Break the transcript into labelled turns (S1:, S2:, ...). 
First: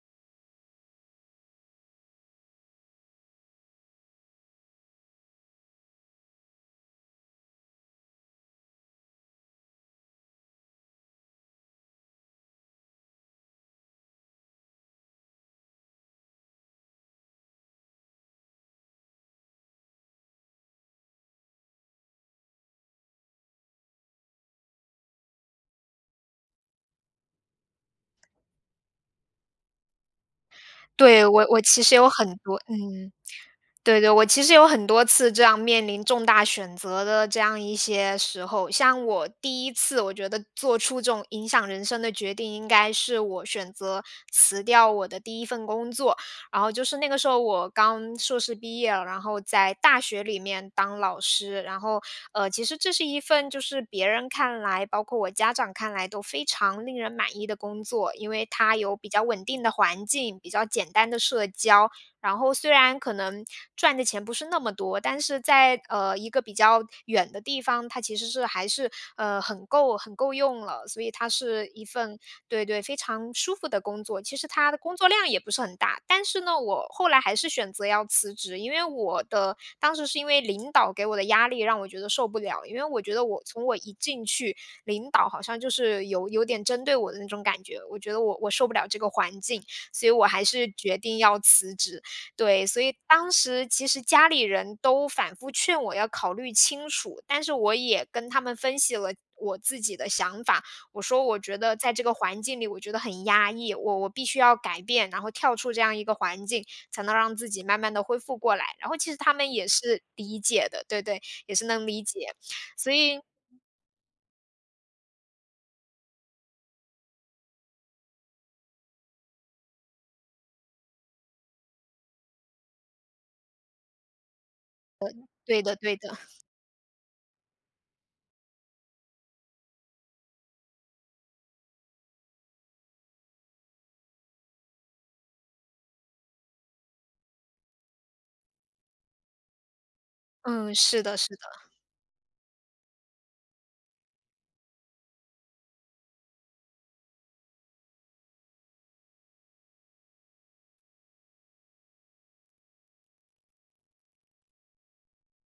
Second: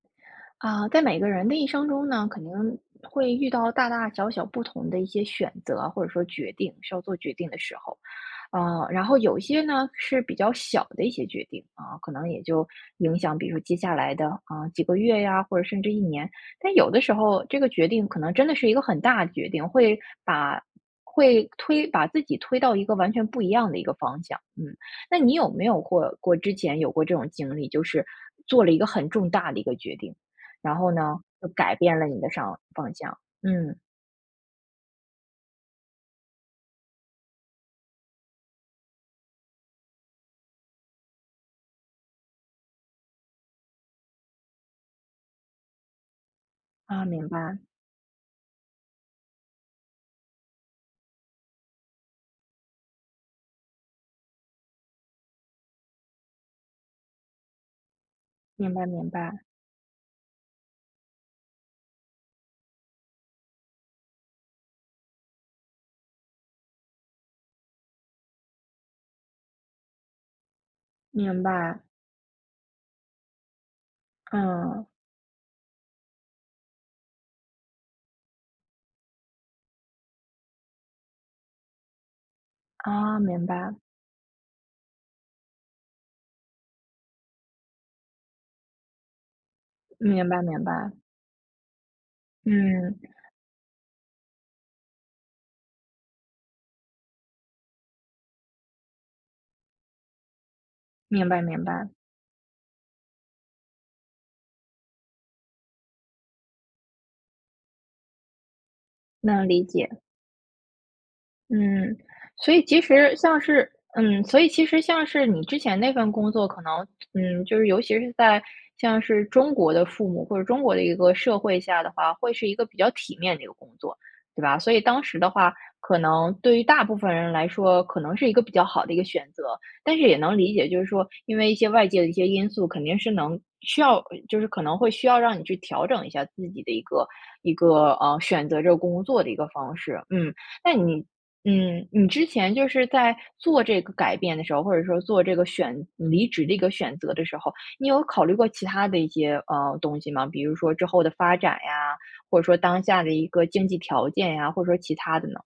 S1: 呃，在每个人的一生中呢，可能会遇到大大小小不同的一些选择，或者说决定需要做决定的时候。啊，然后有些呢，是比较小的一些决定啊，可能也就影响比如接下来的，啊，几个月呀，或者甚至1年。但有的时候，这个决定可能真的是一个很大的决定，会把会推把自己推到一个完全不一样的一个方向，嗯。那你有没有过过之前有过这种经历，就是做了一个很重大的一个决定，然后呢，
S2: 对，我
S1: 就
S2: 我
S1: 改
S2: 其实
S1: 变了
S2: 有
S1: 你的
S2: 很多
S1: 上方
S2: 嗯，
S1: 向，嗯。
S2: 对对，我其实有很多次这样面临重大选择的这样一些时候。像我第1次，我觉得做出这种影响人生的决定，应该是我选择辞掉我的第1份工作。然后就是
S1: 啊，
S2: 那个时
S1: 明
S2: 候，
S1: 白。
S2: 我刚硕士毕业了，然后在大学里面当老师。然后，呃，其实这是一份就是别人看来，包括我家长看来，都非常令人满意的工作。因为
S1: 明
S2: 它
S1: 白
S2: 有比
S1: 明
S2: 较
S1: 白。
S2: 稳定的环境，比较简单的社交。然后虽然可能赚的钱不是那么多，但是在，呃，一个比较远的地方，它其实是还是，呃，很够很够用了，所以它
S1: 明
S2: 是
S1: 白。
S2: 一份对对非常舒服的工作，其实它的
S1: 嗯。
S2: 工作量也不是很大。但是呢，我后来还是选择要辞职，因为我的当时是因为领导给我的压力，让我觉得受不了。因为我觉
S1: 哦，
S2: 得我
S1: 明
S2: 从我
S1: 白。
S2: 一进去，领导好像就是有有点针对我的那种感觉，我觉得我我受不了这个环境，所以我
S1: 明白
S2: 还
S1: 明
S2: 是决
S1: 白。
S2: 定要辞职。对，所以
S1: 嗯。
S2: 当时其实家里人都反复劝我要考虑清楚，但是我也跟他们分析了我自己的想法。我说：
S1: 明
S2: “我
S1: 白
S2: 觉
S1: 明
S2: 得在
S1: 白。
S2: 这个环境里，我觉得很压抑，我我必须要改变，然后跳出这样一个环境，才能让自己慢慢地恢复过来。”然后其实他
S1: 能
S2: 们
S1: 理
S2: 也
S1: 解。
S2: 是理解的，对对，也是能
S1: 嗯，
S2: 理解。
S1: 所以其
S2: 所
S1: 实
S2: 以
S1: 像是嗯，所以其实像是你之前那份工作，可能嗯，就是尤其是在像是中国的父母，或者中国的一个社会下的话，会是一个比较体面的一个工作，对吧？所以当
S2: 呃，
S1: 时的话，
S2: 对的
S1: 可
S2: 对的。
S1: 能对于大部分人来说，可能是一个比较好的一个选择。但是也能理解，就是说因为一些外界的一些因素，肯定是能需要就是可能会需要让你去调整一下自己的一个一个，啊，选择这个工作的一个方式，嗯。那
S2: 嗯，是
S1: 你
S2: 的是的。
S1: 嗯，你之前就是在做这个改变的时候，或者说做这个选离职的一个选择的时候，你有考虑过其他的一些，啊，东西吗？比如说之后的发展呀，或者说当下的一个经济条件呀，或者说其他的呢？